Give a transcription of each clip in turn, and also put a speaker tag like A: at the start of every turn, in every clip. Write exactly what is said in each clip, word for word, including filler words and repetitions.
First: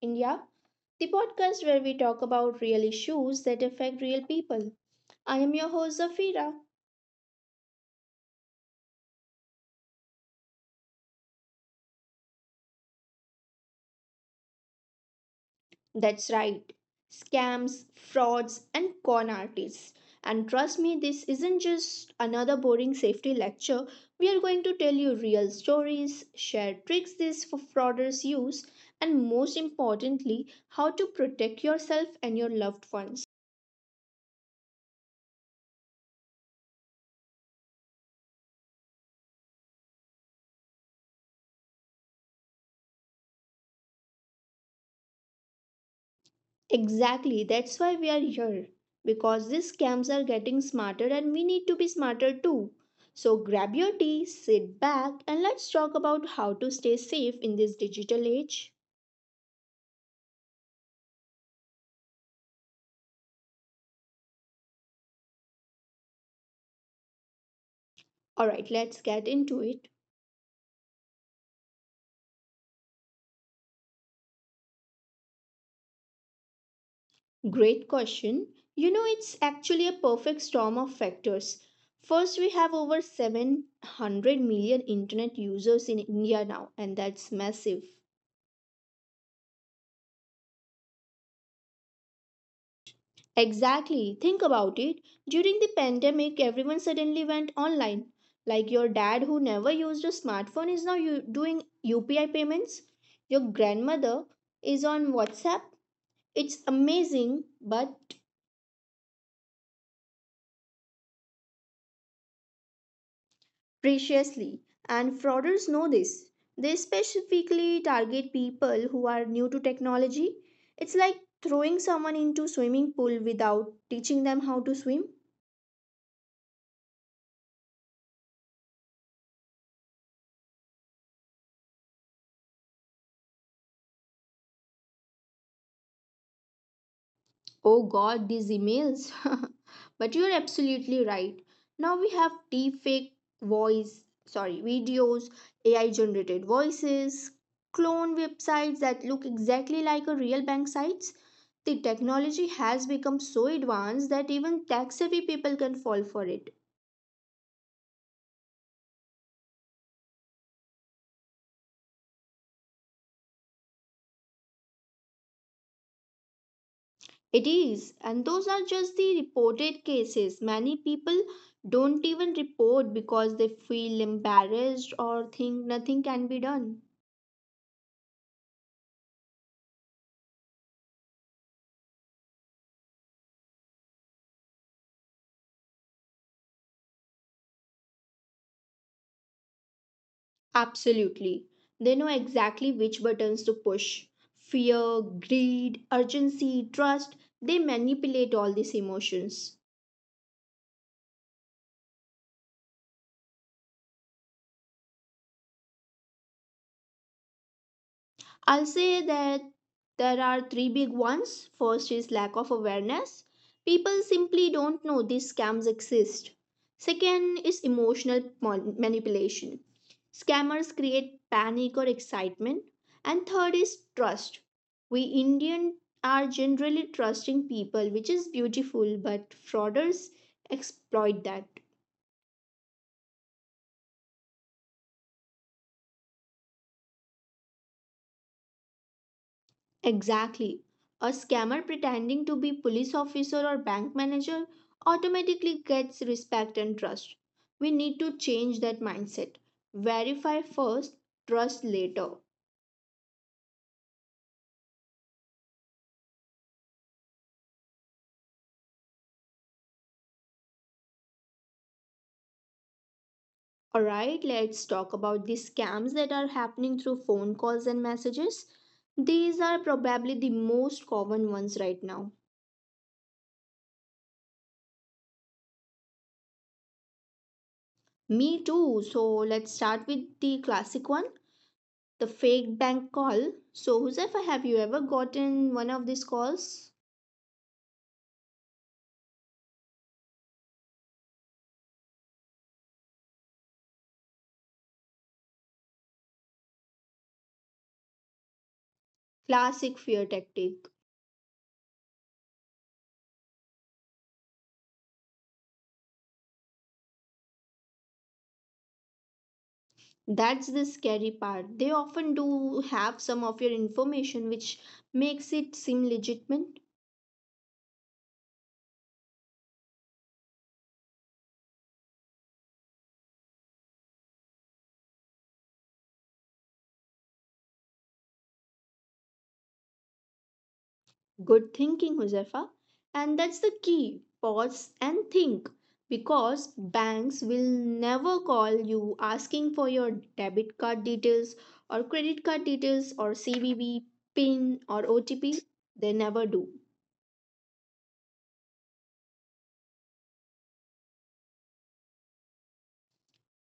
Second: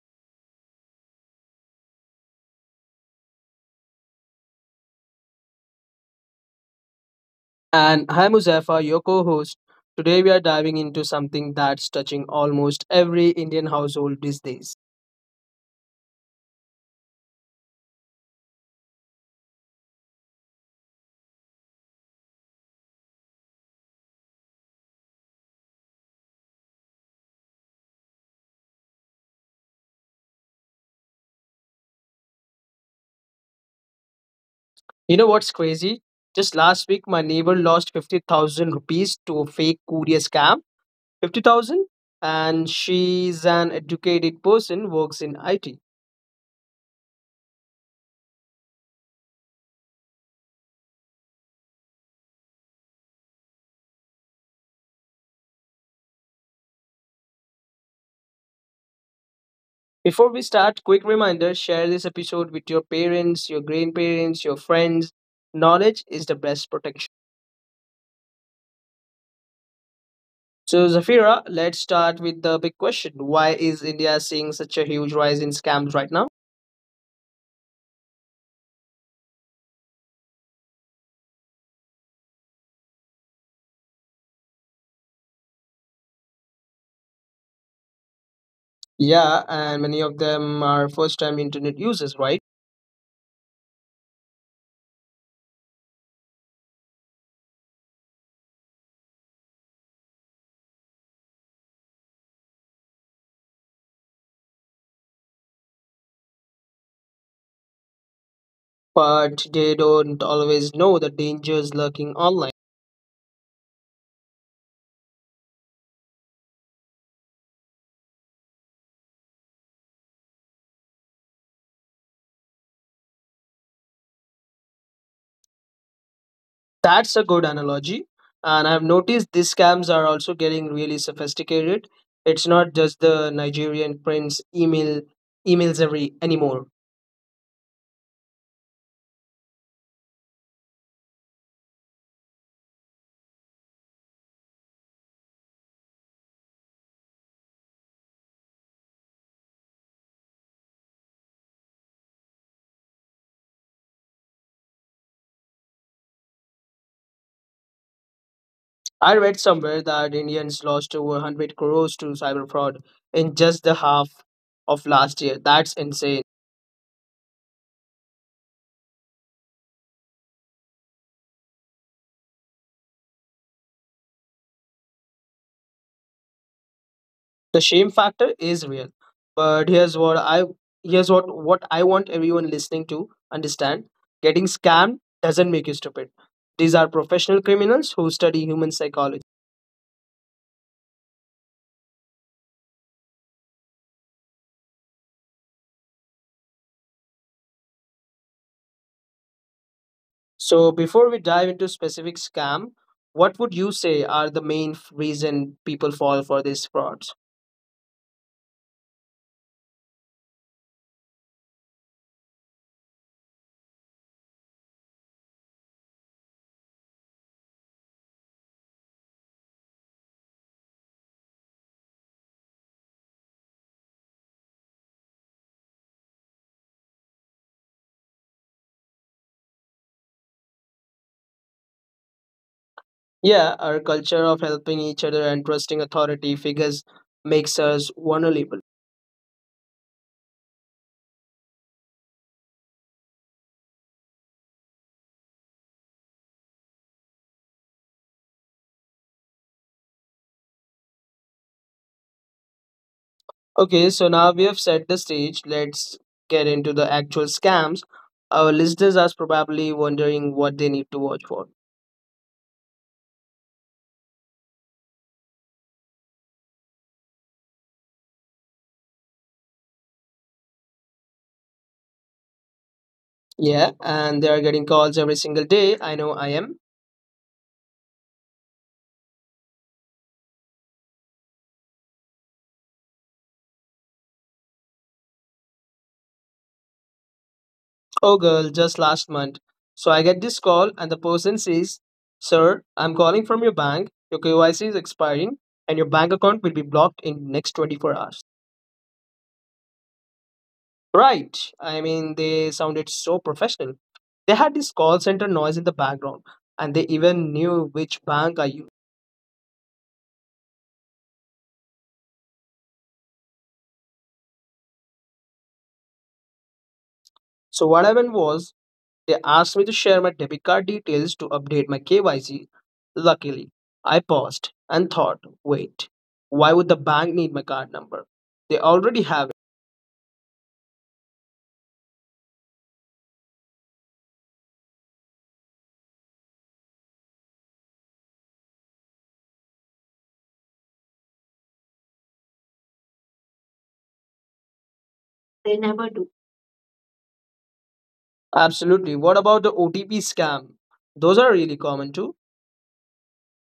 A: India, the podcast where we talk about real issues that affect real people. I am your host Zafira.
B: And I'm Muzaffar, your co host. Today we are diving into something that's touching almost every Indian household these days.
A: That's right, scams, frauds, and con artists. And trust me, this isn't just another boring safety lecture. We are going to tell you real stories, share tricks these fraudsters use, and most importantly, how to protect yourself and your loved ones.
B: You know what's crazy? Just last week, my neighbor lost fifty thousand rupees to a fake courier scam. fifty thousand? And she's an educated person, works in I T.
A: Exactly, that's why we are here. Because these scams are getting smarter and we need to be smarter too. So grab your tea, sit back, and let's talk about how to stay safe in this digital age.
B: Before we start, quick reminder, share this episode with your parents, your grandparents, your friends. Knowledge is the best protection.
A: Alright, let's get into it.
B: So, Zafira, let's start with the big question. Why is India seeing such a huge rise in scams right now?
A: Great question. You know, it's actually a perfect storm of factors. First, we have over seven hundred million internet users in India now, and that's massive.
B: Yeah, and many of them are first time internet users, right?
A: Exactly. Think about it. During the pandemic, everyone suddenly went online. Like your dad, who never used a smartphone, is now u- doing U P I payments. Your grandmother is on WhatsApp. It's amazing, but
B: But they don't always know the dangers lurking online.
A: preciously. And frauders know this. They specifically target people who are new to technology. It's like throwing someone into swimming pool without teaching them how to swim.
B: That's a good analogy. And I've noticed these scams are also getting really sophisticated. It's not just the Nigerian prince email emails every anymore.
A: Oh god, these emails. But you're absolutely right. Now we have deepfake voice, sorry, videos, A I generated voices, clone websites that look exactly like a real bank sites. The technology has become so advanced that even tech savvy people can fall for it.
B: I read somewhere that Indians lost over one hundred crores to cyber fraud in just the half of last year. That's insane.
A: It is, and those are just the reported cases. Many people don't even report because they feel embarrassed or think nothing can be done.
B: The shame factor is real. But here's what I here's what what I want everyone listening to understand. Getting scammed doesn't make you stupid. These are professional criminals who study human psychology.
A: Absolutely. They know exactly which buttons to push. Fear, greed, urgency, trust, they manipulate all these emotions.
B: So before we dive into specific scam, what would you say are the main f- reason people fall for these frauds?
A: I'll say that there are three big ones. First is lack of awareness. People simply don't know these scams exist. Second is emotional mon- manipulation. Scammers create panic or excitement. And third is trust. We Indian are generally trusting people, which is beautiful, but frauders exploit that.
B: Yeah, our culture of helping each other and trusting authority figures makes us vulnerable.
A: Exactly. A scammer pretending to be police officer or bank manager automatically gets respect and trust. We need to change that mindset. Verify first, trust later.
B: Okay, so now we have set the stage. Let's get into the actual scams. Our listeners are probably wondering what they need to watch for.
A: All right, let's talk about the scams that are happening through phone calls and messages. These are probably the most common ones right now.
B: Yeah, and they are getting calls every single day. I know I am.
A: Me too. So let's start with the classic one, the fake bank call. So, Josefa, have you ever gotten one of these calls?
B: Oh, girl, just last month. So I get this call, and the person says, Sir, I'm calling from your bank. Your K Y C is expiring, and your bank account will be blocked in next twenty-four hours.
A: Classic fear tactic.
B: Right. I mean, they sounded so professional. They had this call center noise in the background, and they even knew which bank I used.
A: That's the scary part. They often do have some of your information which makes it seem legitimate.
B: So, what happened was, they asked me to share my debit card details to update my K Y C. Luckily, I paused and thought, wait, why would the bank need my card number? They already have it.
A: Good thinking, Josefa. And that's the key. Pause and think. Because banks will never call you asking for your debit card details or credit card details or C V V, PIN or O T P.
B: They never
A: They
B: do.
A: never do.
B: Absolutely. What about the O T P scam? Those are really common too,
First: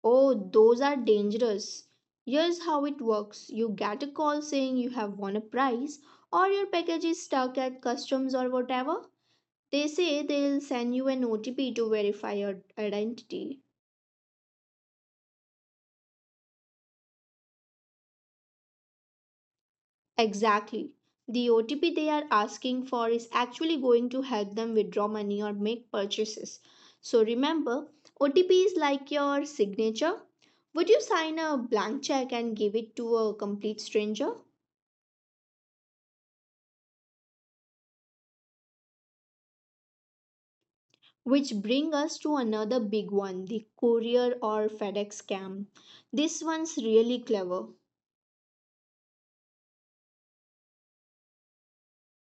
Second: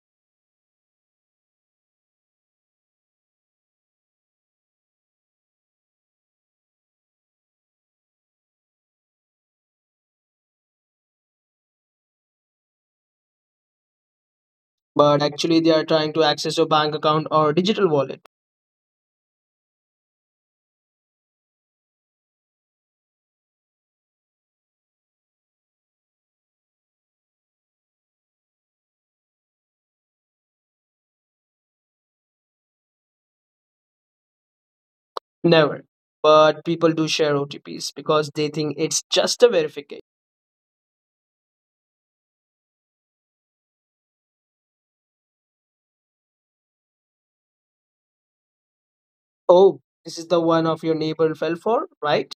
A: Oh, those are dangerous. Here's how it works you get a call saying you have won a prize, or your package is stuck at customs or whatever. They say they'll send you an O T P to verify your identity.
B: but actually, they are trying to access your bank account or digital wallet.
A: Exactly. The O T P they are asking for is actually going to help them withdraw money or make purchases. So remember, O T P is like your signature. Would you sign a blank check and give it to a complete stranger?
B: Never. But people do share O T Ps because they think it's just a verification.
A: Which bring us to another big one, the courier or FedEx scam. This one's really clever.
B: Oh, this is the one of your neighbor fell for, right?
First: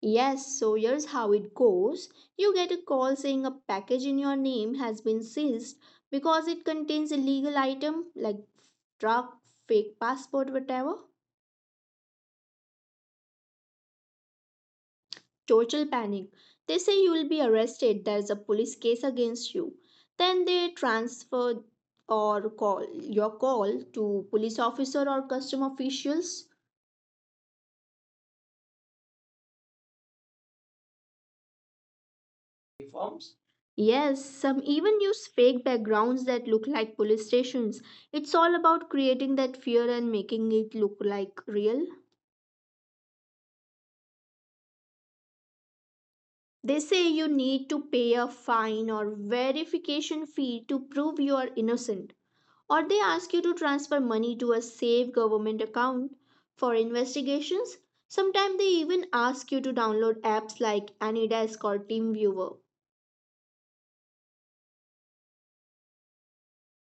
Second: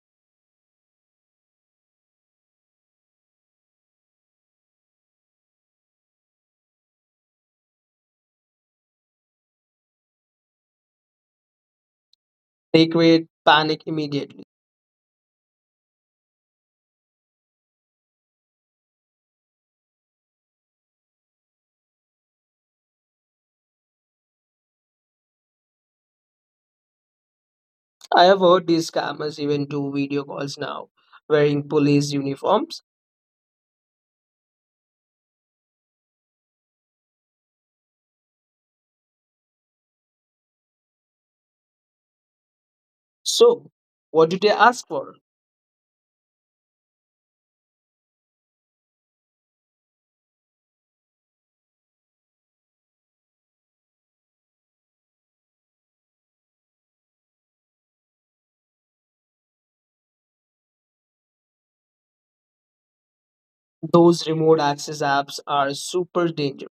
A: Yes, so here's how it goes. You get a call saying a package in your name has been seized because it contains illegal item like drug, fake passport, whatever.
B: They create panic immediately.
A: Total panic. They say you will be arrested. There's a police case against you. Then they transfer or call your call to police officer or custom officials.
B: I have heard these scammers even do video calls now wearing police uniforms.
A: Yes, some even use fake backgrounds that look like police stations. It's all about creating that fear and making it look like real.
B: So, what do they ask for?
A: They say you need to pay a fine or verification fee to prove you are innocent, or they ask you to transfer money to a safe government account for investigations. Sometimes they even ask you to download apps like Anydesk or TeamViewer.
B: Those remote access apps are super dangerous.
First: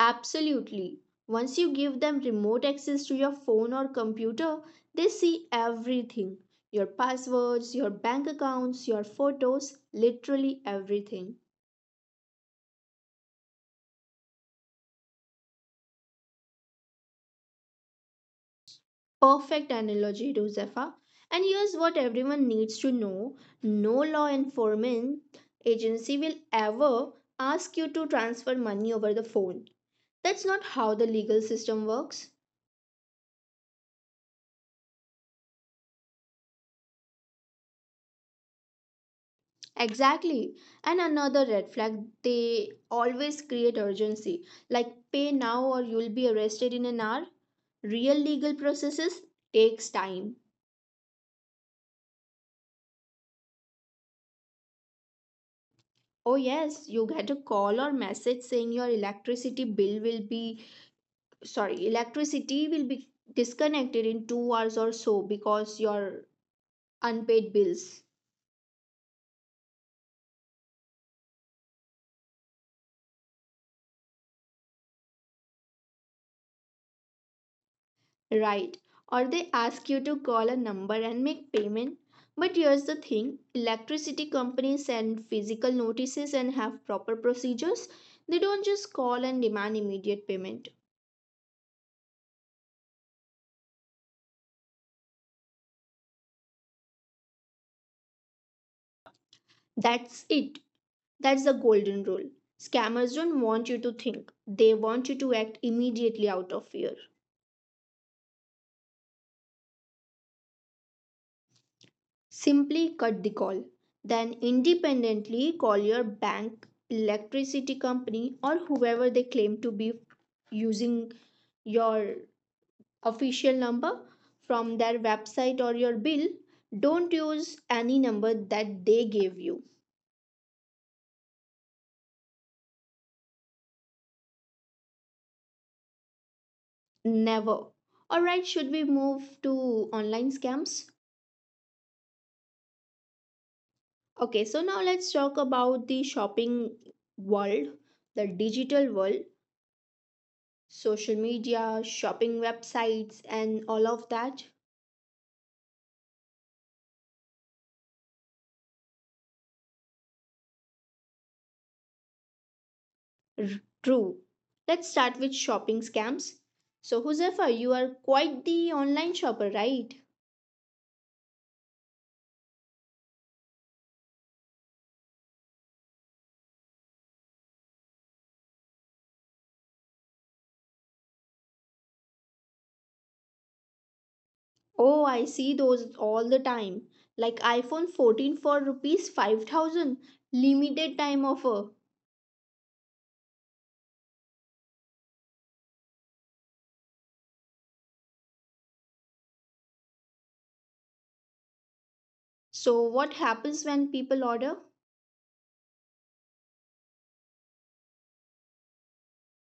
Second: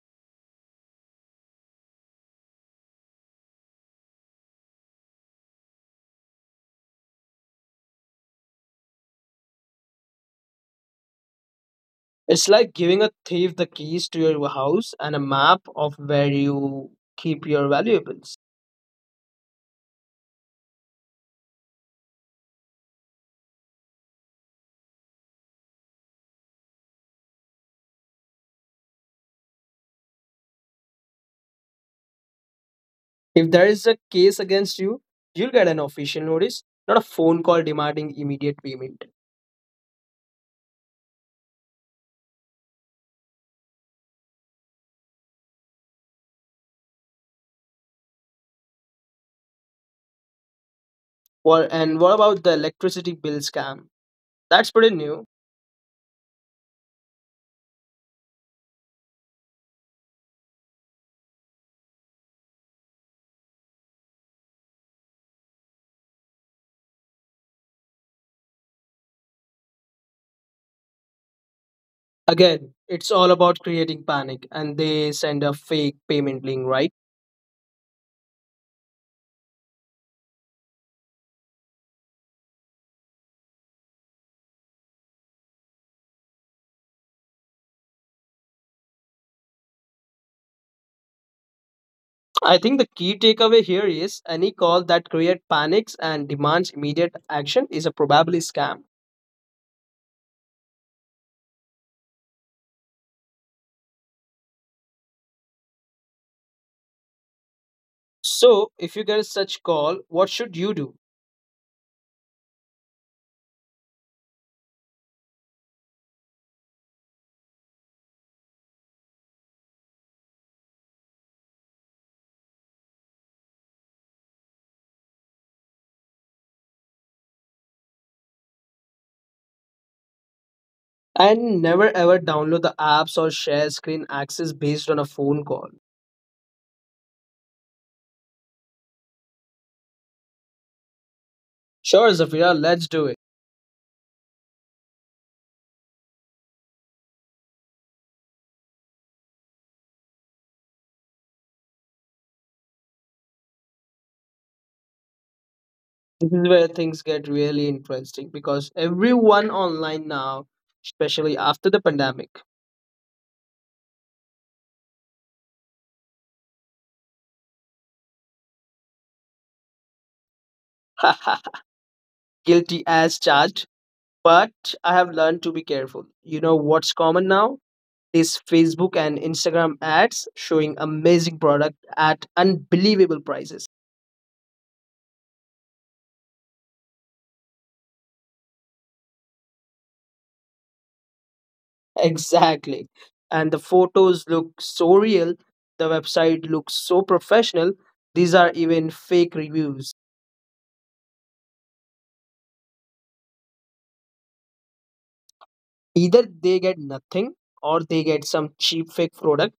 A: Absolutely. Once you give them remote access to your phone or computer, they see everything your passwords, your bank accounts, your photos, literally everything.
B: It's like giving a thief the keys to your house and a map of where you keep your valuables.
A: Perfect analogy, Josefa. And here's what everyone needs to know no law enforcement agency will ever ask you to transfer money over the phone. That's not how the legal system works.
B: If there is a case against you, you'll get an official notice, not a phone call demanding immediate payment.
A: Exactly. And another red flag, they always create urgency, like pay now or you'll be arrested in an hour. Real legal processes takes time.
B: Well, and what about the electricity bill scam? That's pretty new.
A: Oh yes, you get a call or message saying your electricity bill will be sorry, electricity will be disconnected in two hours or so because your unpaid bills.
B: Again, it's all about creating panic, and they send a fake payment link, right?
A: Right. Or they ask you to call a number and make payment. But here's the thing electricity companies send physical notices and have proper procedures. They don't just call and demand immediate payment.
B: I think the key takeaway here is any call that creates panics and demands immediate action is a probably scam.
A: That's it. That's the golden rule. Scammers don't want you to think, they want you to act immediately out of fear.
B: So, if you get such call, what should you do?
A: Simply cut the call. Then independently call your bank, electricity company, or whoever they claim to be using your official number from their website or your bill. Don't use any number that they gave you.
B: And never ever download the apps or share screen access based on a phone call.
A: Never. Alright, should we move to online scams?
B: Sure, Zafira, let's do it.
A: Okay, so now let's talk about the shopping world, the digital world, social media, shopping websites, and all of that.
B: This is where things get really interesting because everyone online now, especially after the pandemic.
A: R- True. Let's start with shopping scams. So, Huzefa, you are quite the online shopper, right?
B: Guilty as charged. But I have learned to be careful. You know what's common now? These Facebook and Instagram ads showing amazing product at unbelievable prices.
A: Oh, I see those all the time. Like iPhone fourteen for rupees five thousand limited time offer.
B: Exactly. And the photos look so real. The website looks so professional. These are even fake reviews.
A: So what happens when people order?
B: Either they get nothing or they get some cheap fake product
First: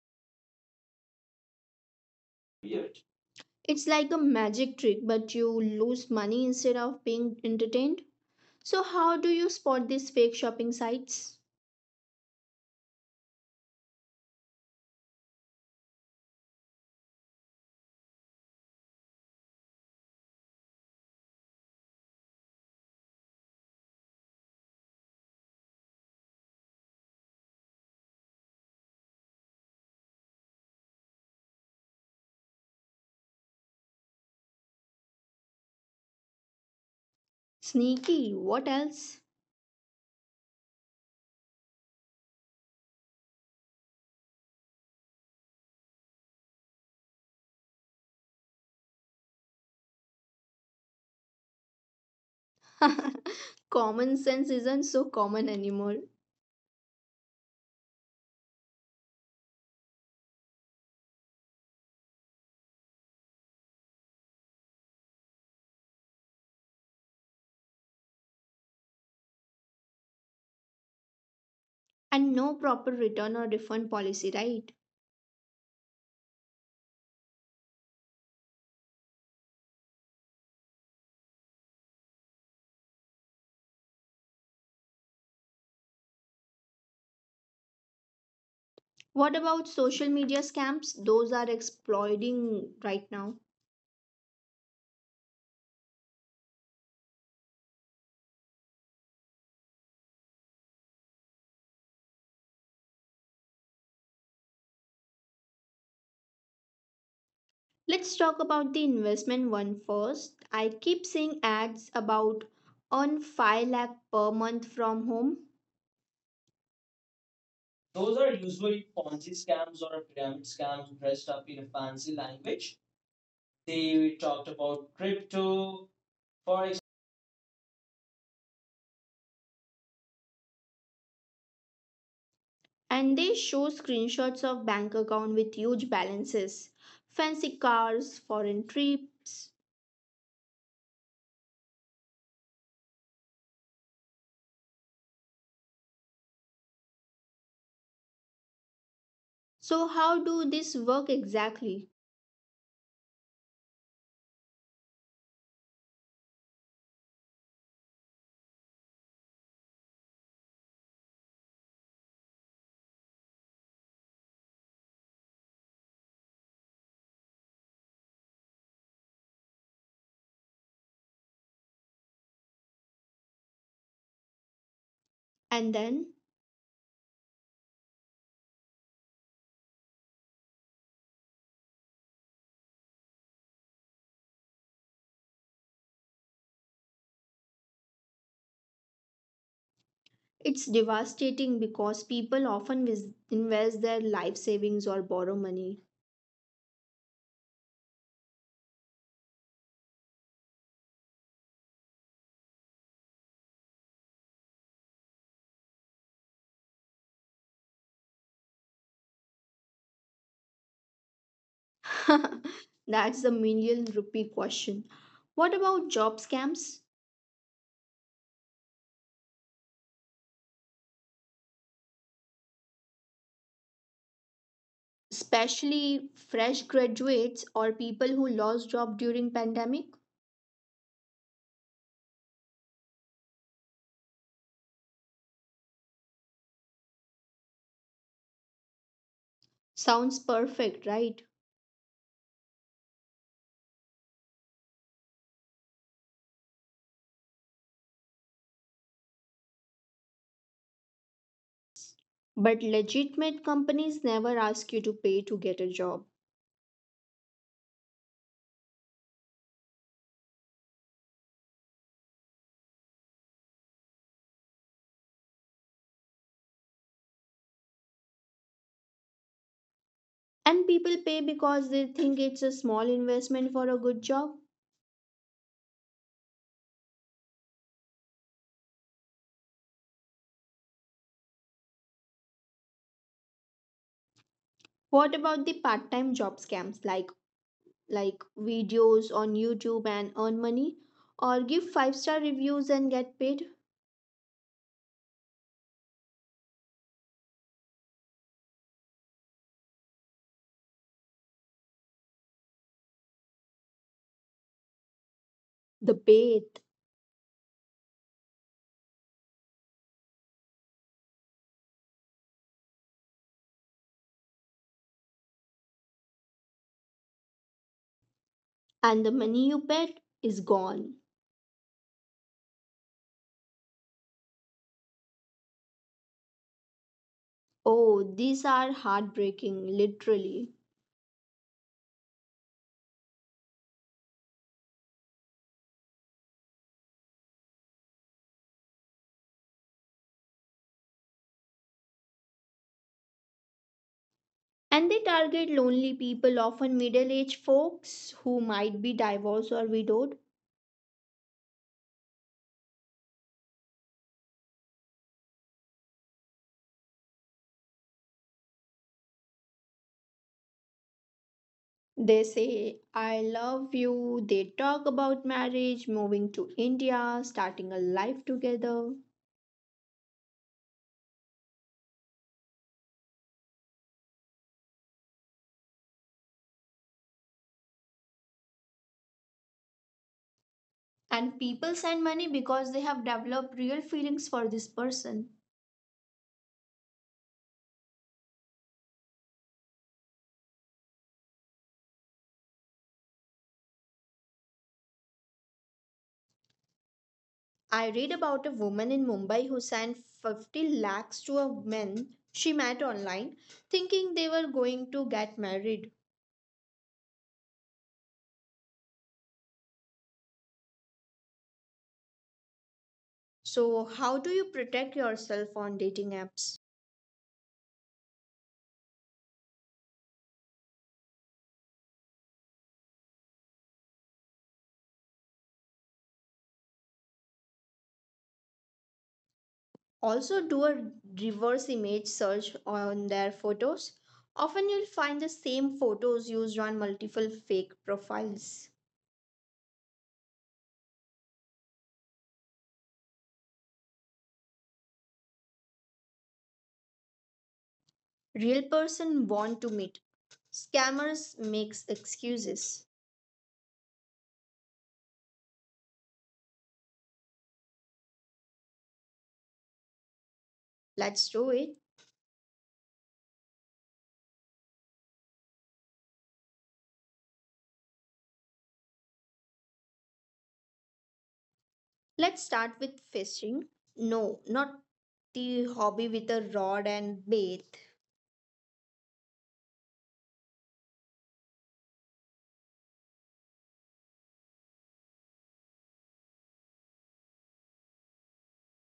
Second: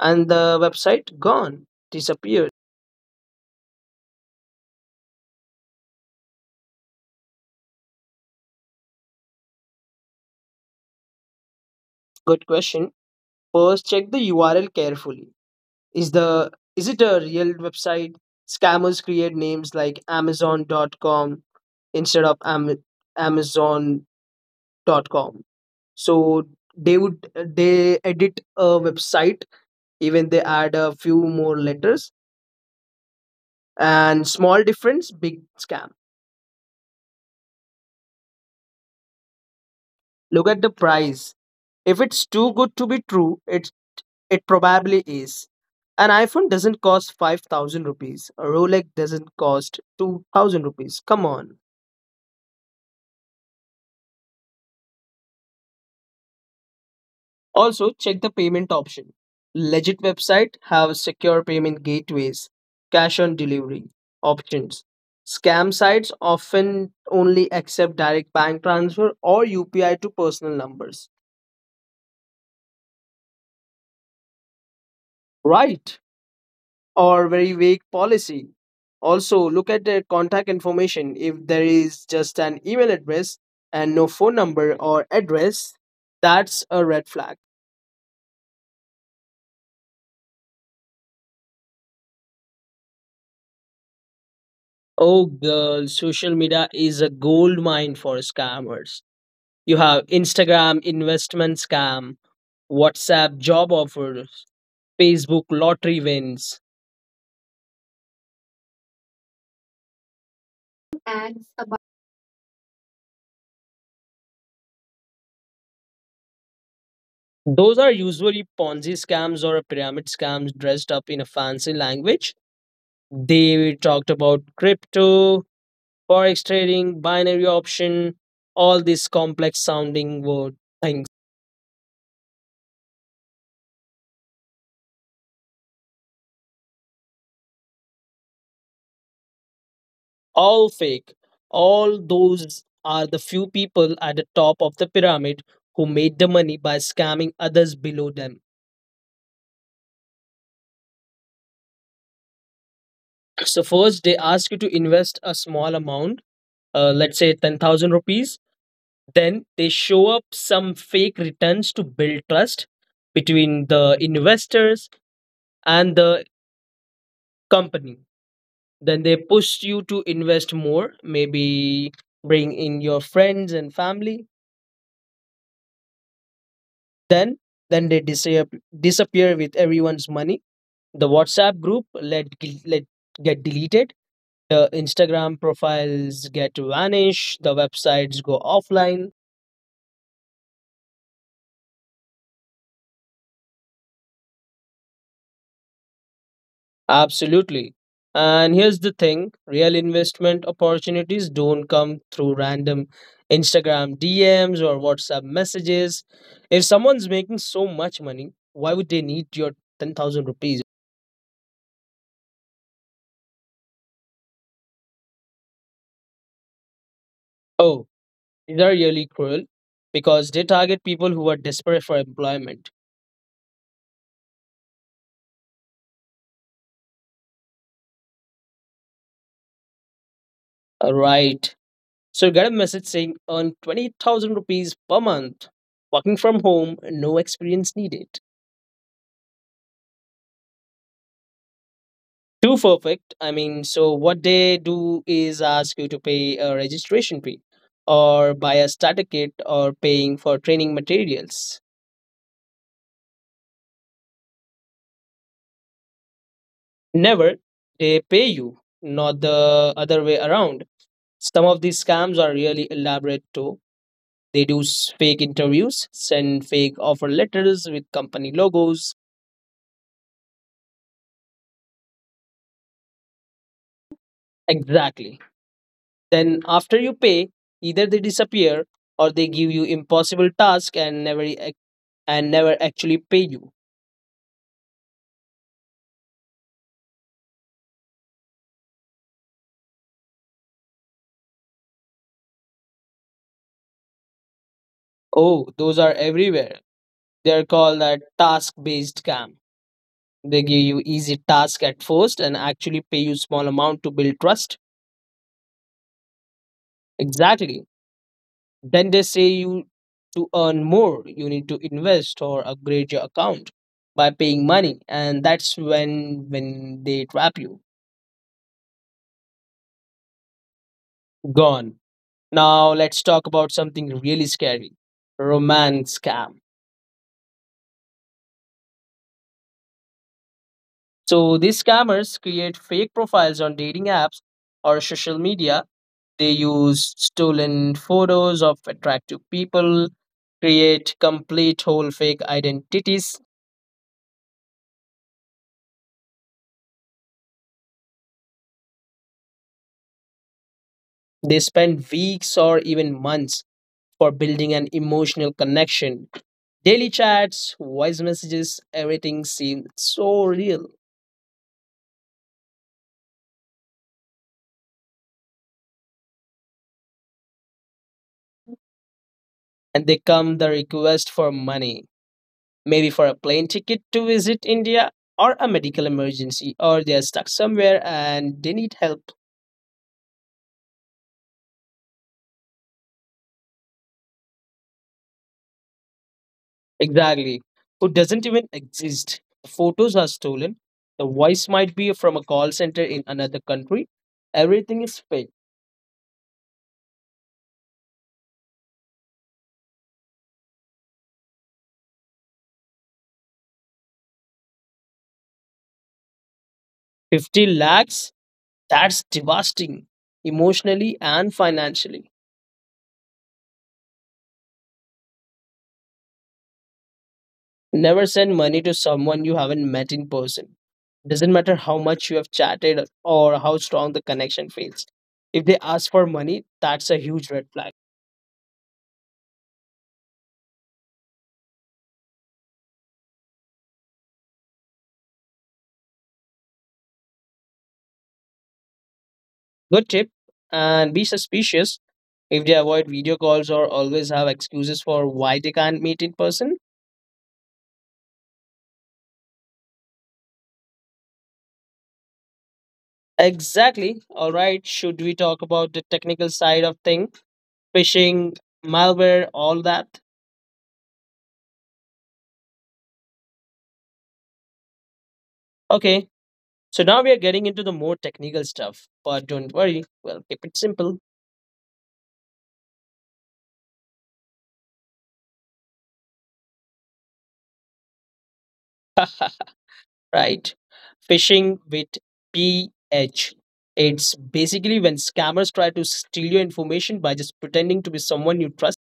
B: and the website gone, disappeared.
A: Weird. It's like a magic trick, but you lose money instead of being entertained. So how do you spot these fake shopping sites?
B: Good question. First, check the U R L carefully. Is the is it a real website? Scammers create names like Amazon dot com instead of am, Amazon dot com. So they would they edit a website, even they add a few more letters, and small difference big scam.
A: Sneaky, what else?
B: Look at the price. If it's too good to be true, it it probably is. An iPhone doesn't cost five thousand rupees. A Rolex doesn't cost two thousand rupees. Come on.
A: Common sense isn't so common anymore.
B: Also, check the payment option. Legit website have secure payment gateways, cash on delivery options. Scam sites often only accept direct bank transfer or U P I to personal numbers.
A: And no proper return or refund policy, right?
B: Right? Or very vague policy. Also, look at their contact information. If there is just an email address and no phone number or address, that's a red flag.
A: What about social media scams? Those are exploding right now.
B: Oh, girl, social media is a gold mine for scammers. You have Instagram investment scam, WhatsApp job offers, Facebook lottery wins.
A: Let's talk about the investment one first. I keep seeing
B: Ads.
A: ads about earn five lakh per month from home.
B: Those are
A: Those are
B: usually
A: usually
B: Ponzi
A: Ponzi
B: scams or
A: scams
B: pyramid
A: or pyramid
B: scams dressed
A: scams
B: up in a
A: dressed up in a
B: fancy
A: fancy
B: language.
A: language.
B: They talked
A: They
B: about
A: talked about
B: crypto,
A: crypto,
B: forex
A: forex.
B: trading, binary option, all these complex sounding word things.
A: And they show screenshots of bank account with huge balances, fancy cars, foreign trips.
B: All fake. All those are the few people at the top of the pyramid who made the money by scamming others below them.
A: So how do this work exactly?
B: So first they ask you to invest a small amount, uh, let's say ten thousand rupees. Then they show up some fake returns to build trust between the investors and the company. Then they push you to invest more, maybe bring in your friends and family.
A: And then
B: Then then they disappear disappear with everyone's money. The WhatsApp group let let get deleted. The Instagram profiles get vanished, the websites go offline.
A: it's devastating because people often vis- invest their life savings or borrow money.
B: Absolutely. And here's the thing, real investment opportunities don't come through random Instagram D Ms or WhatsApp messages. If someone's making so much money, why would they need your ten thousand rupees?
A: That's the million rupee question. What about job scams?
B: Oh, they're really cruel because they target people who are desperate for employment.
A: Especially fresh graduates or people who lost job during pandemic?
B: Uh, Right. So you get a message saying earn twenty thousand rupees per month, working from home, no experience needed.
A: Sounds perfect, right?
B: Too perfect. I mean, so what they do is ask you to pay a registration fee or buy a starter kit or paying for training materials.
A: But legitimate companies never ask you to pay to get a job.
B: Never, they pay you, not the other way around. Some of these scams are really elaborate too. They do s- fake interviews, send fake offer letters with company logos.
A: And people pay because they think it's a small investment for a good job.
B: Exactly. Then after you pay, either they disappear or they give you impossible task and never ac- and never actually pay you.
A: What about the part time job scams like like videos on YouTube and earn money, or give five star reviews and get paid.
B: Oh, those are everywhere. They're called a task-based scam. They give you easy task at first and actually pay you small amount to build trust.
A: The bait
B: Exactly. Then they say you to earn more, you need to invest or upgrade your account by paying money, and that's when when they trap you.
A: and the money you bet is gone.
B: Gone. Now let's talk about something really scary. Romance scam.
A: Oh, these are heartbreaking, literally.
B: So these scammers create fake profiles on dating apps or social media. They use stolen photos of attractive people, create complete whole fake identities.
A: And they target lonely people, often middle aged folks who might be divorced or widowed.
B: They spend weeks or even months for building an emotional connection. Daily chats, voice messages, everything seems so real.
A: They say, I love you. They talk about marriage, moving to India, starting a life together.
B: And they come the request for money, maybe for a plane ticket to visit India or a medical emergency, or they're stuck somewhere and they need help.
A: And people send money because they have developed real feelings for this person.
B: Exactly. Who doesn't even exist. The photos are stolen. The voice might be from a call center in another country. Everything is fake.
A: I read about a woman in Mumbai who sent fifty lakhs to a man she met online thinking they were going to get married.
B: fifty lakhs, that's devastating emotionally and financially.
A: So, how do you protect yourself on dating apps?
B: Never send money to someone you haven't met in person. Doesn't matter how much you have chatted or how strong the connection feels. If they ask for money, that's a huge red flag.
A: Also, do a reverse image search on their photos. Often, you'll find the same photos used on multiple fake profiles.
B: Good tip. And be suspicious if they avoid video calls or always have excuses for why they can't meet in person.
A: Real person want to meet. Scammers makes excuses.
B: Exactly. All right. Should we talk about the technical side of thing, phishing, malware, all that?
A: Let's do it.
B: Okay. So now we are getting into the more technical stuff, but don't worry, we'll keep it simple.
A: Let's start with fishing. No, not the hobby with a rod and bait,
B: Right? Phishing with P H. It's basically when scammers try to steal your information by just pretending to be someone you trust.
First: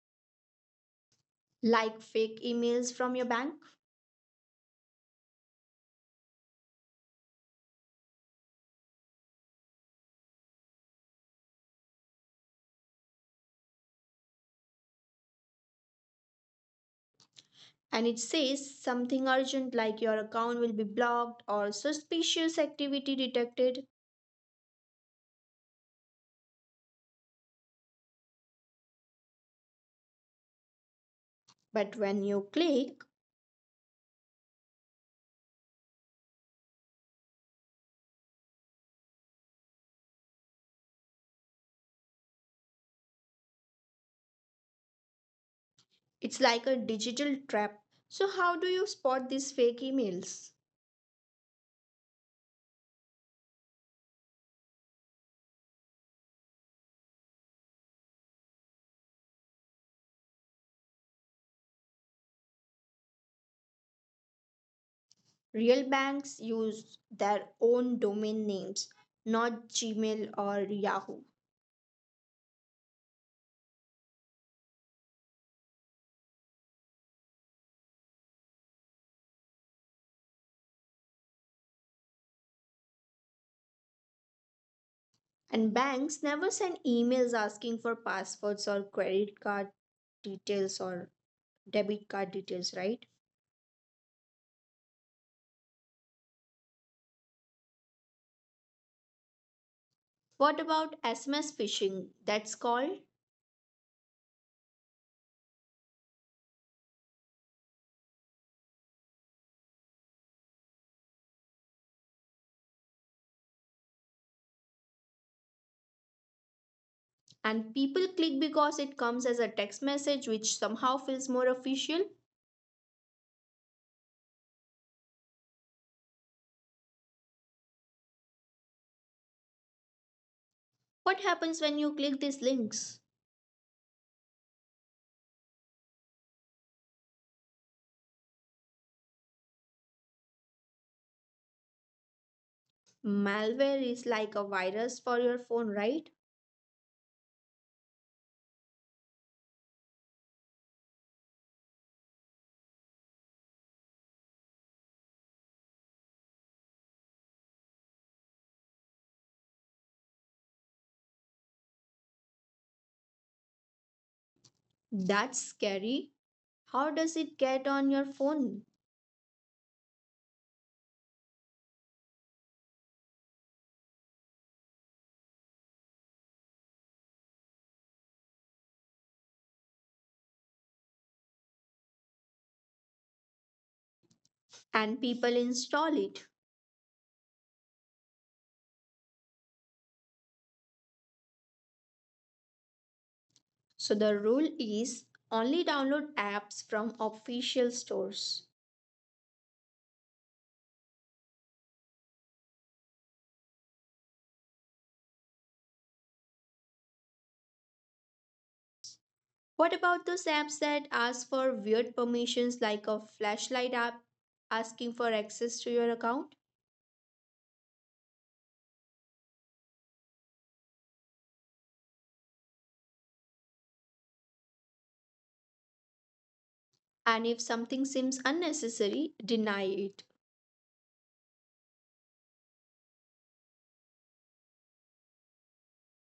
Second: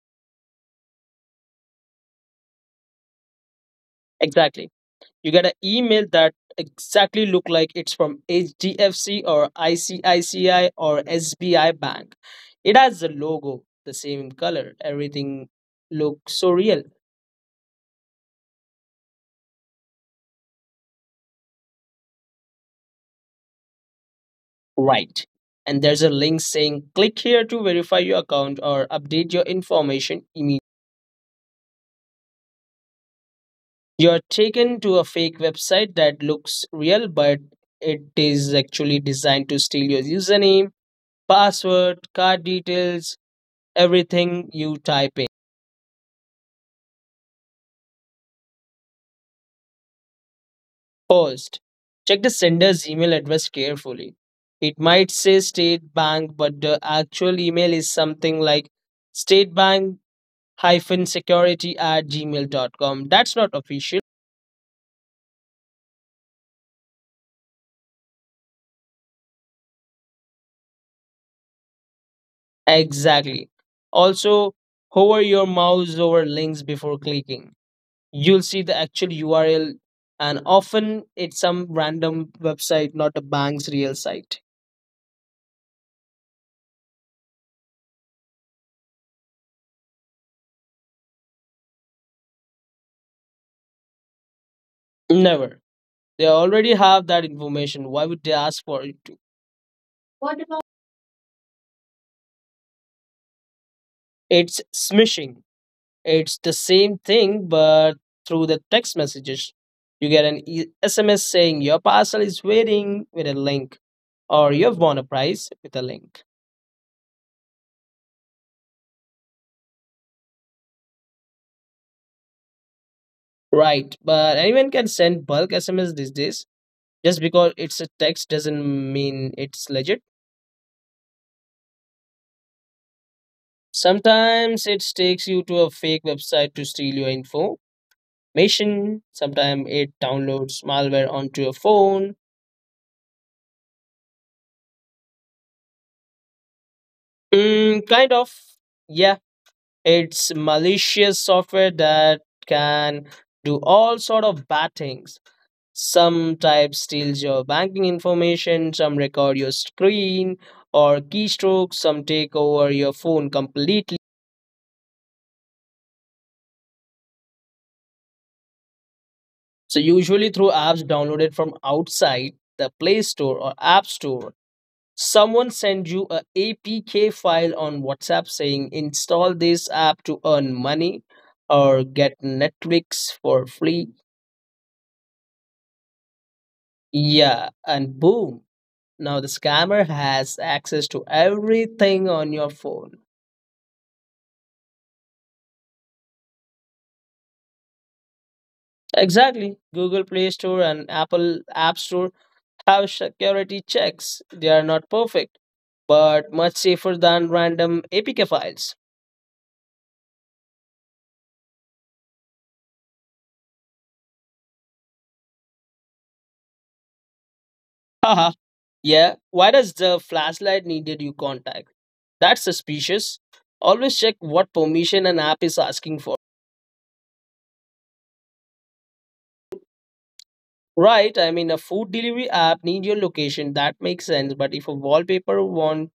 A: like fake emails from your bank.
B: Exactly. You get an email that exactly look like it's from H D F C or I C I C I or S B I bank. It has the logo, the same color, everything looks so real.
A: And it says something urgent like your account will be blocked or suspicious activity detected.
B: Right. And there's a link saying click here to verify your account or update your information immediately.
A: But when you click,
B: You're taken to a fake website that looks real, but it is actually designed to steal your username, password, card details, everything you type in.
A: it's like a digital trap. So, how do you spot these fake emails?
B: First, check the sender's email address carefully. It might say State Bank, but the actual email is something like statebank security at gmail dot com. That's not official.
A: Real banks use their own domain names, not Gmail or Yahoo.
B: Exactly. Also, hover your mouse over links before clicking you'll see the actual U R L, and often it's some random website, not a bank's real site.
A: And banks never send emails asking for passwords or credit card details or debit card details, right?
B: Never. They already have that information. Why would they ask for it to? What
A: What
B: about?
A: about S M S phishing? That's called.
B: It's smishing. It's the same thing, but through the text messages. You get an e- S M S saying your parcel is waiting with a link, or you've won a prize with a link.
A: And people click because it comes as a text message, which somehow feels more official.
B: Right, but anyone can send bulk S M S these days. Just because it's a text doesn't mean it's legit.
A: What happens when you click these links?
B: Sometimes it takes you to a fake website to steal your information. Sometimes it downloads malware onto your phone.
A: Malware is like a virus for your phone, right?
B: Mm, kind of. Yeah, it's malicious software that can do all sort of bad things. Some type steals your banking information, some record your screen or keystrokes, some take over your phone completely.
A: That's scary. How does it get on your phone?
B: So usually through apps downloaded from outside the Play Store or App Store, someone sends you a apk file on WhatsApp saying install this app to earn money or get Netflix for free.
A: And people install it.
B: Yeah, and boom, now the scammer has access to everything on your phone.
A: So the rule is only download apps from official stores.
B: Exactly. Google Play Store and Apple App Store have security checks. They are not perfect but much safer than random apk files.
A: What about those apps that ask for weird permissions like a flashlight app asking for access to your account?
B: Yeah, why does the flashlight needed you contact? That's suspicious. Always check what permission an app is asking for.
A: And if something seems unnecessary, deny it.
B: Right, I mean a food delivery app need your location, that makes sense, but if a wallpaper wants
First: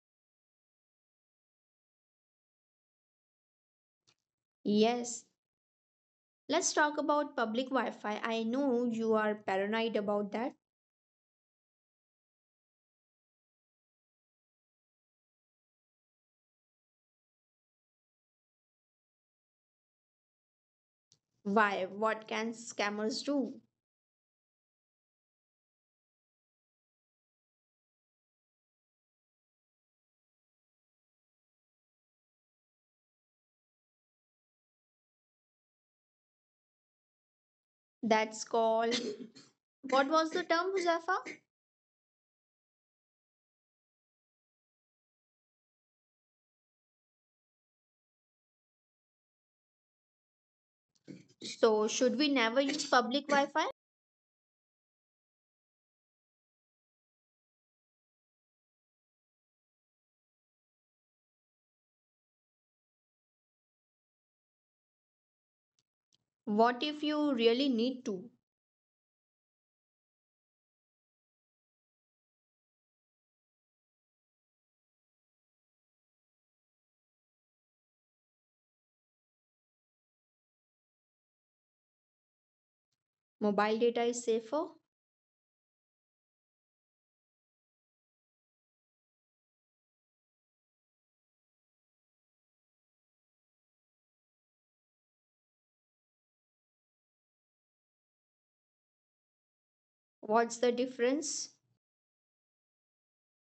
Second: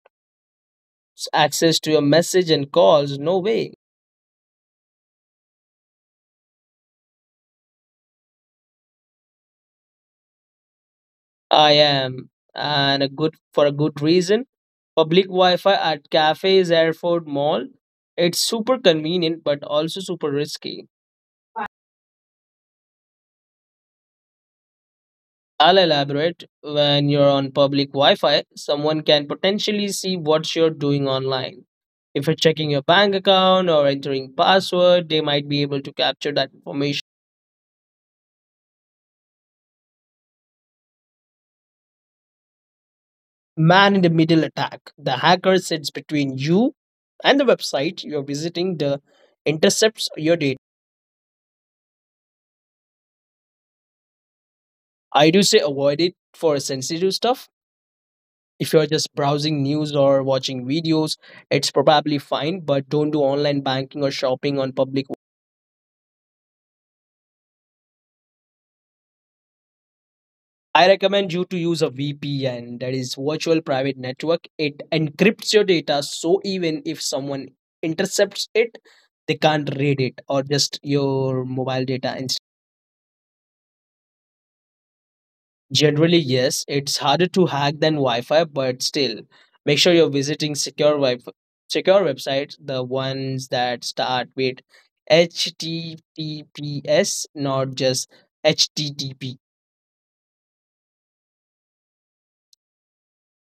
B: access to your message and calls, no way.
A: Yes, let's talk about public Wi Fi. I know you are paranoid about that.
B: I am, and a good for a good reason. Public Wi-Fi at cafes, airport, mall. It's super convenient but also super risky.
A: Why? What can scammers do?
B: I'll elaborate. When you're on public Wi Fi, someone can potentially see what you're doing online. If you're checking your bank account or entering password, they might be able to capture that information.
A: That's called. What was the term, Huzafa?
B: Man in the middle attack. The hacker sits between you and the website you're visiting, the intercepts your data.
A: So, should we never use public Wi Fi?
B: I do say avoid it for sensitive stuff. If you're just browsing news or watching videos, it's probably fine, but don't do online banking or shopping on public.
A: What if you really need to?
B: I recommend you to use a V P N, that is virtual private network. It encrypts your data, so even if someone intercepts it, they can't read it. Or just your mobile data.
A: Mobile data is safer?
B: Generally, yes, it's harder to hack than Wi-Fi, but still, make sure you're visiting secure wi fi secure websites, the ones that start with H T T P S, not just H T T P.
A: What's the difference?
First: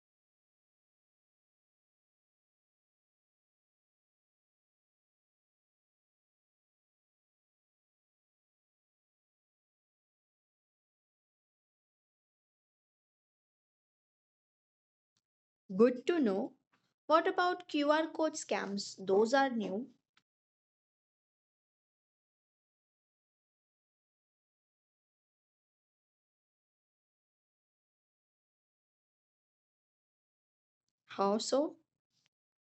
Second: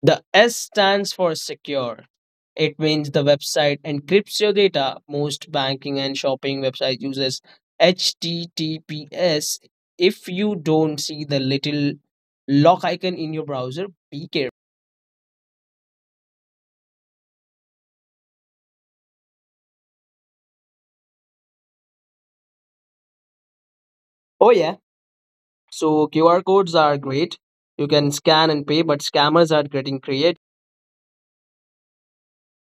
B: The S stands for secure. It means the website encrypts your data. Most banking and shopping website uses H T T P S. If you don't see the little lock icon in your browser, be careful.
A: Good to know. What about Q R code scams? Those are new.
B: Oh yeah. So Q R codes are great. You can scan and pay, but scammers are getting creative.
A: How so?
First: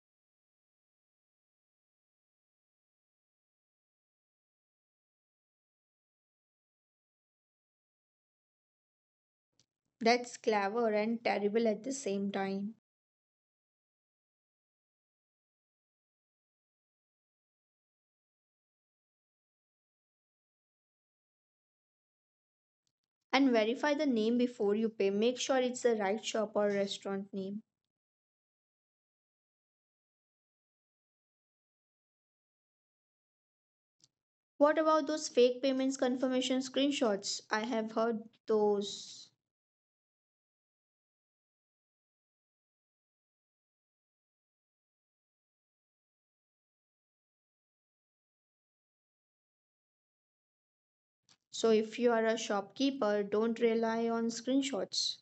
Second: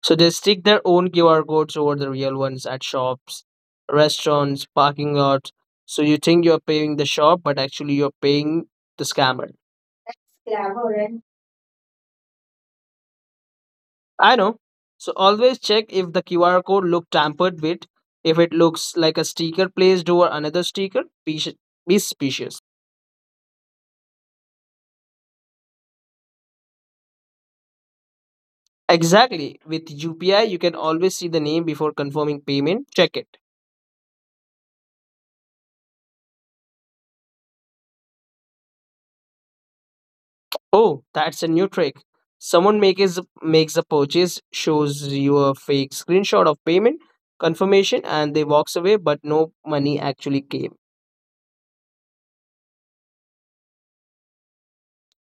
B: So they stick their own Q R codes over the real ones at shops, restaurants, parking lots. So you think you're paying the shop, but actually you're paying the scammer.
A: That's clever
B: I
A: and terrible at the same time.
B: know. So always check if the Q R code look tampered with. If it looks like a sticker placed over another sticker, be, sh- be suspicious.
A: And verify the name before you pay. Make sure it's the right shop or restaurant name.
B: Exactly. With U P I, you can always see the name before confirming payment. Check it.
A: What about those fake payments confirmation screenshots? I have heard those.
B: Oh, that's a new trick. Someone makes makes a purchase, shows you a fake screenshot of payment confirmation, and they walks away, but no money actually came.
A: So if you are a shopkeeper, don't rely on screenshots.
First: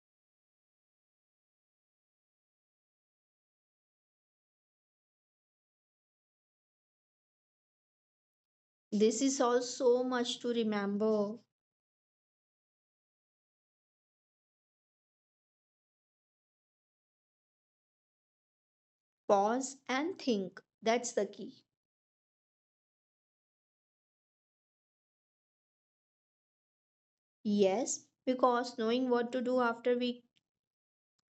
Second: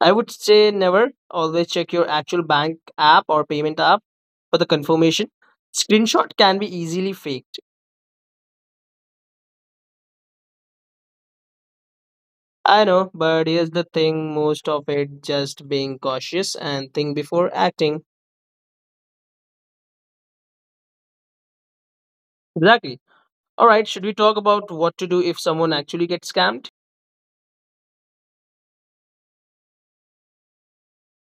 B: I would say never. Always check your actual bank app or payment app for the confirmation. Screenshot can be easily faked.
A: This is all so much to remember.
B: I know, but here's the thing, most of it just being cautious and think before acting.
A: Pause and think. That's the key.
B: Exactly. All right, should we talk about what to do if someone actually gets scammed?
A: Yes, because knowing what to do after we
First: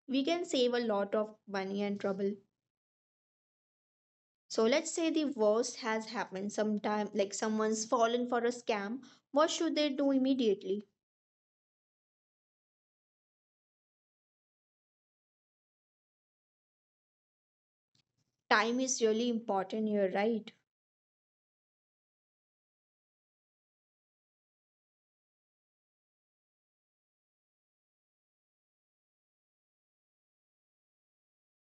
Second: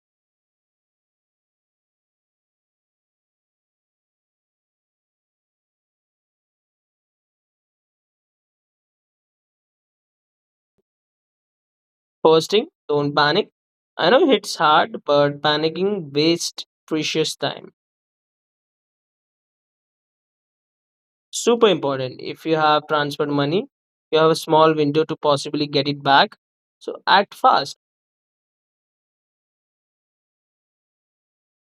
A: we can save a lot of money and trouble. So let's say the worst has happened sometime like someone's fallen for a scam. What should they do immediately?
B: First thing, don't panic. I know it's hard, but panicking wastes precious time.
A: Time is really important here, right?
B: Super important. If you have transferred money, you have a small window to possibly get it back. So act fast.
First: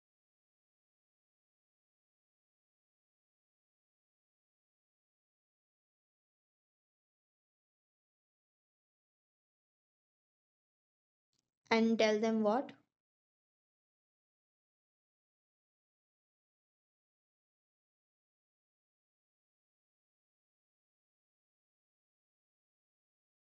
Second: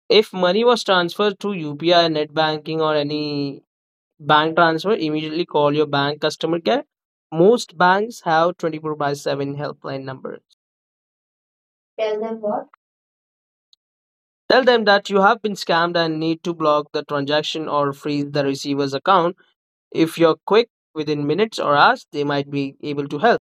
B: If money was transferred through U P I, net banking, or any bank transfer, immediately call your bank customer care. Most banks have twenty-four by seven helpline numbers.
A: And tell
B: Tell
A: them
B: them what?
A: what?
B: Tell them that you have been scammed and need to block the transaction or freeze the receiver's account. If you're quick within minutes or hours, they might be able to help.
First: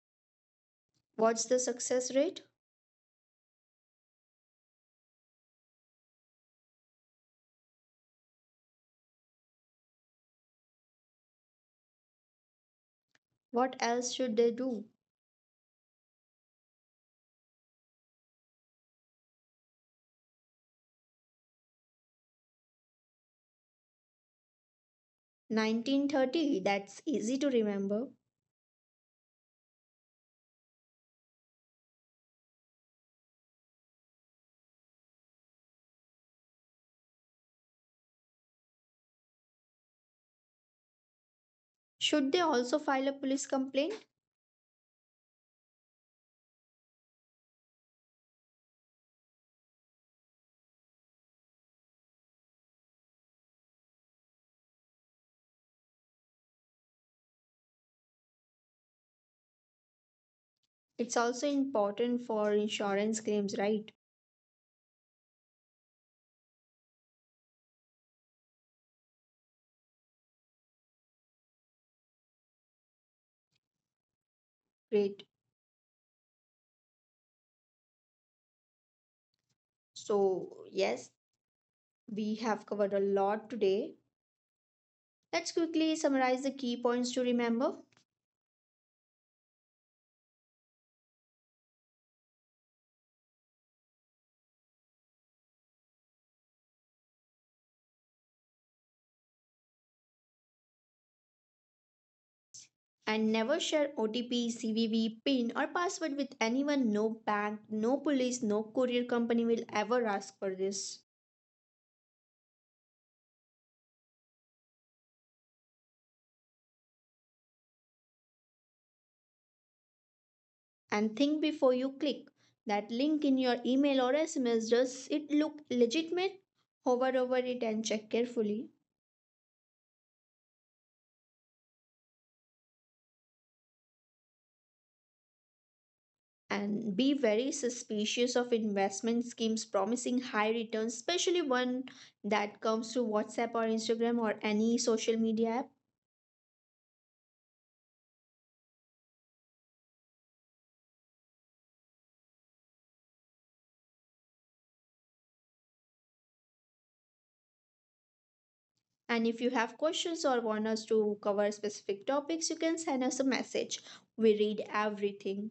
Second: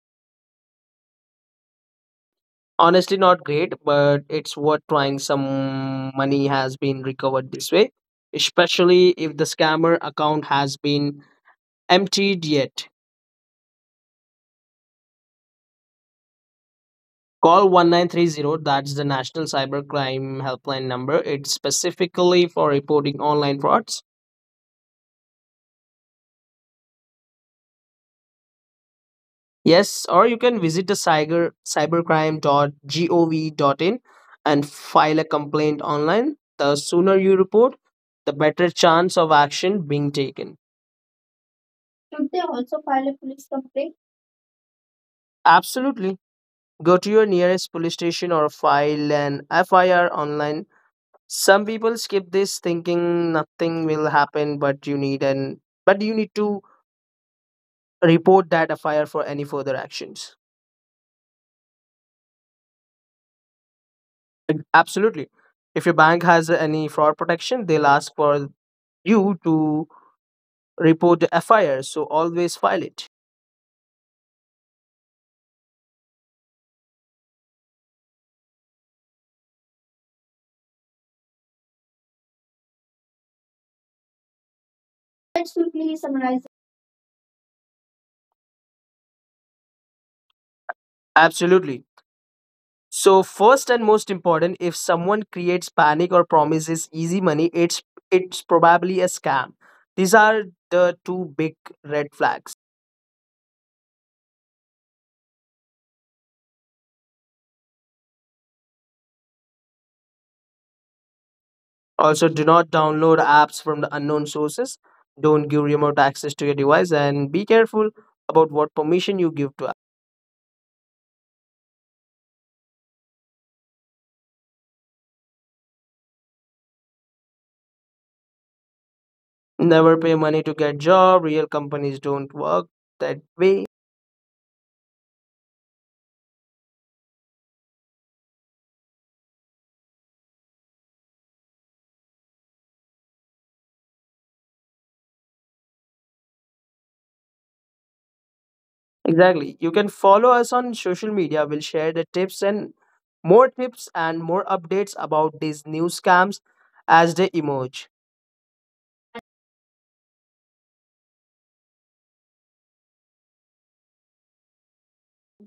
A: What's the success rate?
B: Honestly, not great, but it's worth trying. Some money has been recovered this way, especially if the scammer account has been emptied yet.
A: What else should they do?
B: Call one nine three zero, that's the National Cybercrime Helpline number. It's specifically for reporting online frauds.
A: nineteen thirty, that's easy to remember.
B: Yes, or you can visit the cyber, cybercrime dot gov dot in and file a complaint online. The sooner you report, the better chance of action being taken. Should
A: Should
B: they
A: they also
B: also
A: file
B: file
A: a
B: a
A: police
B: police complaint?
A: complaint?
B: Absolutely. Go to your nearest police station or file an F I R online. Some people skip this thinking nothing will happen, but you need an but you need to report that fire for any further actions.
A: It's also important for insurance claims, right?
B: Ag- absolutely. If your bank has any fraud protection, they'll ask for you to report the fire. So always file it.
A: Great. So, yes, we have covered a lot today. Let's quickly
B: Let
A: summarize
B: summarize it.
A: the key points to remember.
B: Absolutely. So first and most important, if someone creates panic or promises easy money, it's it's probably a scam. These are the two big red flags.
A: And never share O T P, C V V, PIN, or password with anyone. No bank, no police, no courier company will ever ask for this.
B: Also, do not download apps from the unknown sources. Don't give remote access to your device and be careful about what permission you give to apps.
A: And think before you click that link in your email or S M S. Does it look legitimate? Hover over it and check carefully.
B: Never pay money to get job. Real companies don't work that way.
A: And be very suspicious of investment schemes promising high returns, especially one that comes through WhatsApp or Instagram or any social media app.
B: Exactly. You can follow us on social media. We'll share the tips and more tips and more updates about these new scams as they emerge.
A: And if you have questions or want us to cover specific topics, you can send us a message. We read everything.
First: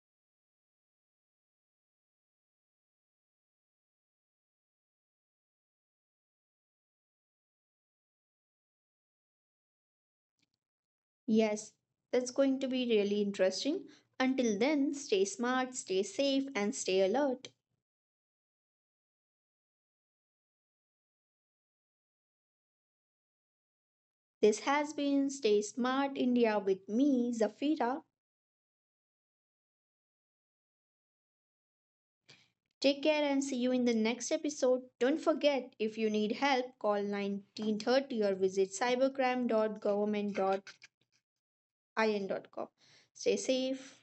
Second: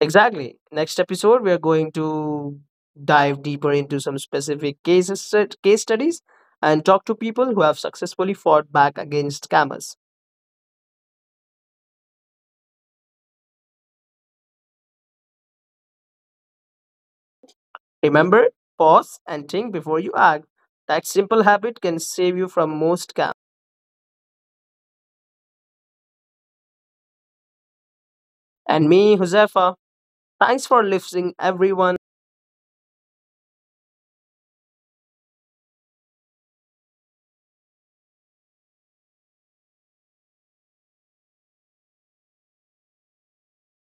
B: Exactly. Next episode, we are going to dive deeper into some specific cases, stu- case studies, and talk to people who have successfully fought back against scammers.
A: Yes, that's going to be really interesting. Until then, stay smart, stay safe, and stay alert.
B: Remember, pause and think before you act. That simple habit can save you from most scams.
A: This has been Stay Smart India with me, Zafira.
B: And me, Huzefa, thanks for listening, everyone.
A: Take care and see you in the next episode. Don't forget, if you need help, call nineteen thirty or visit cybercrime dot government dot in dot com. Stay safe.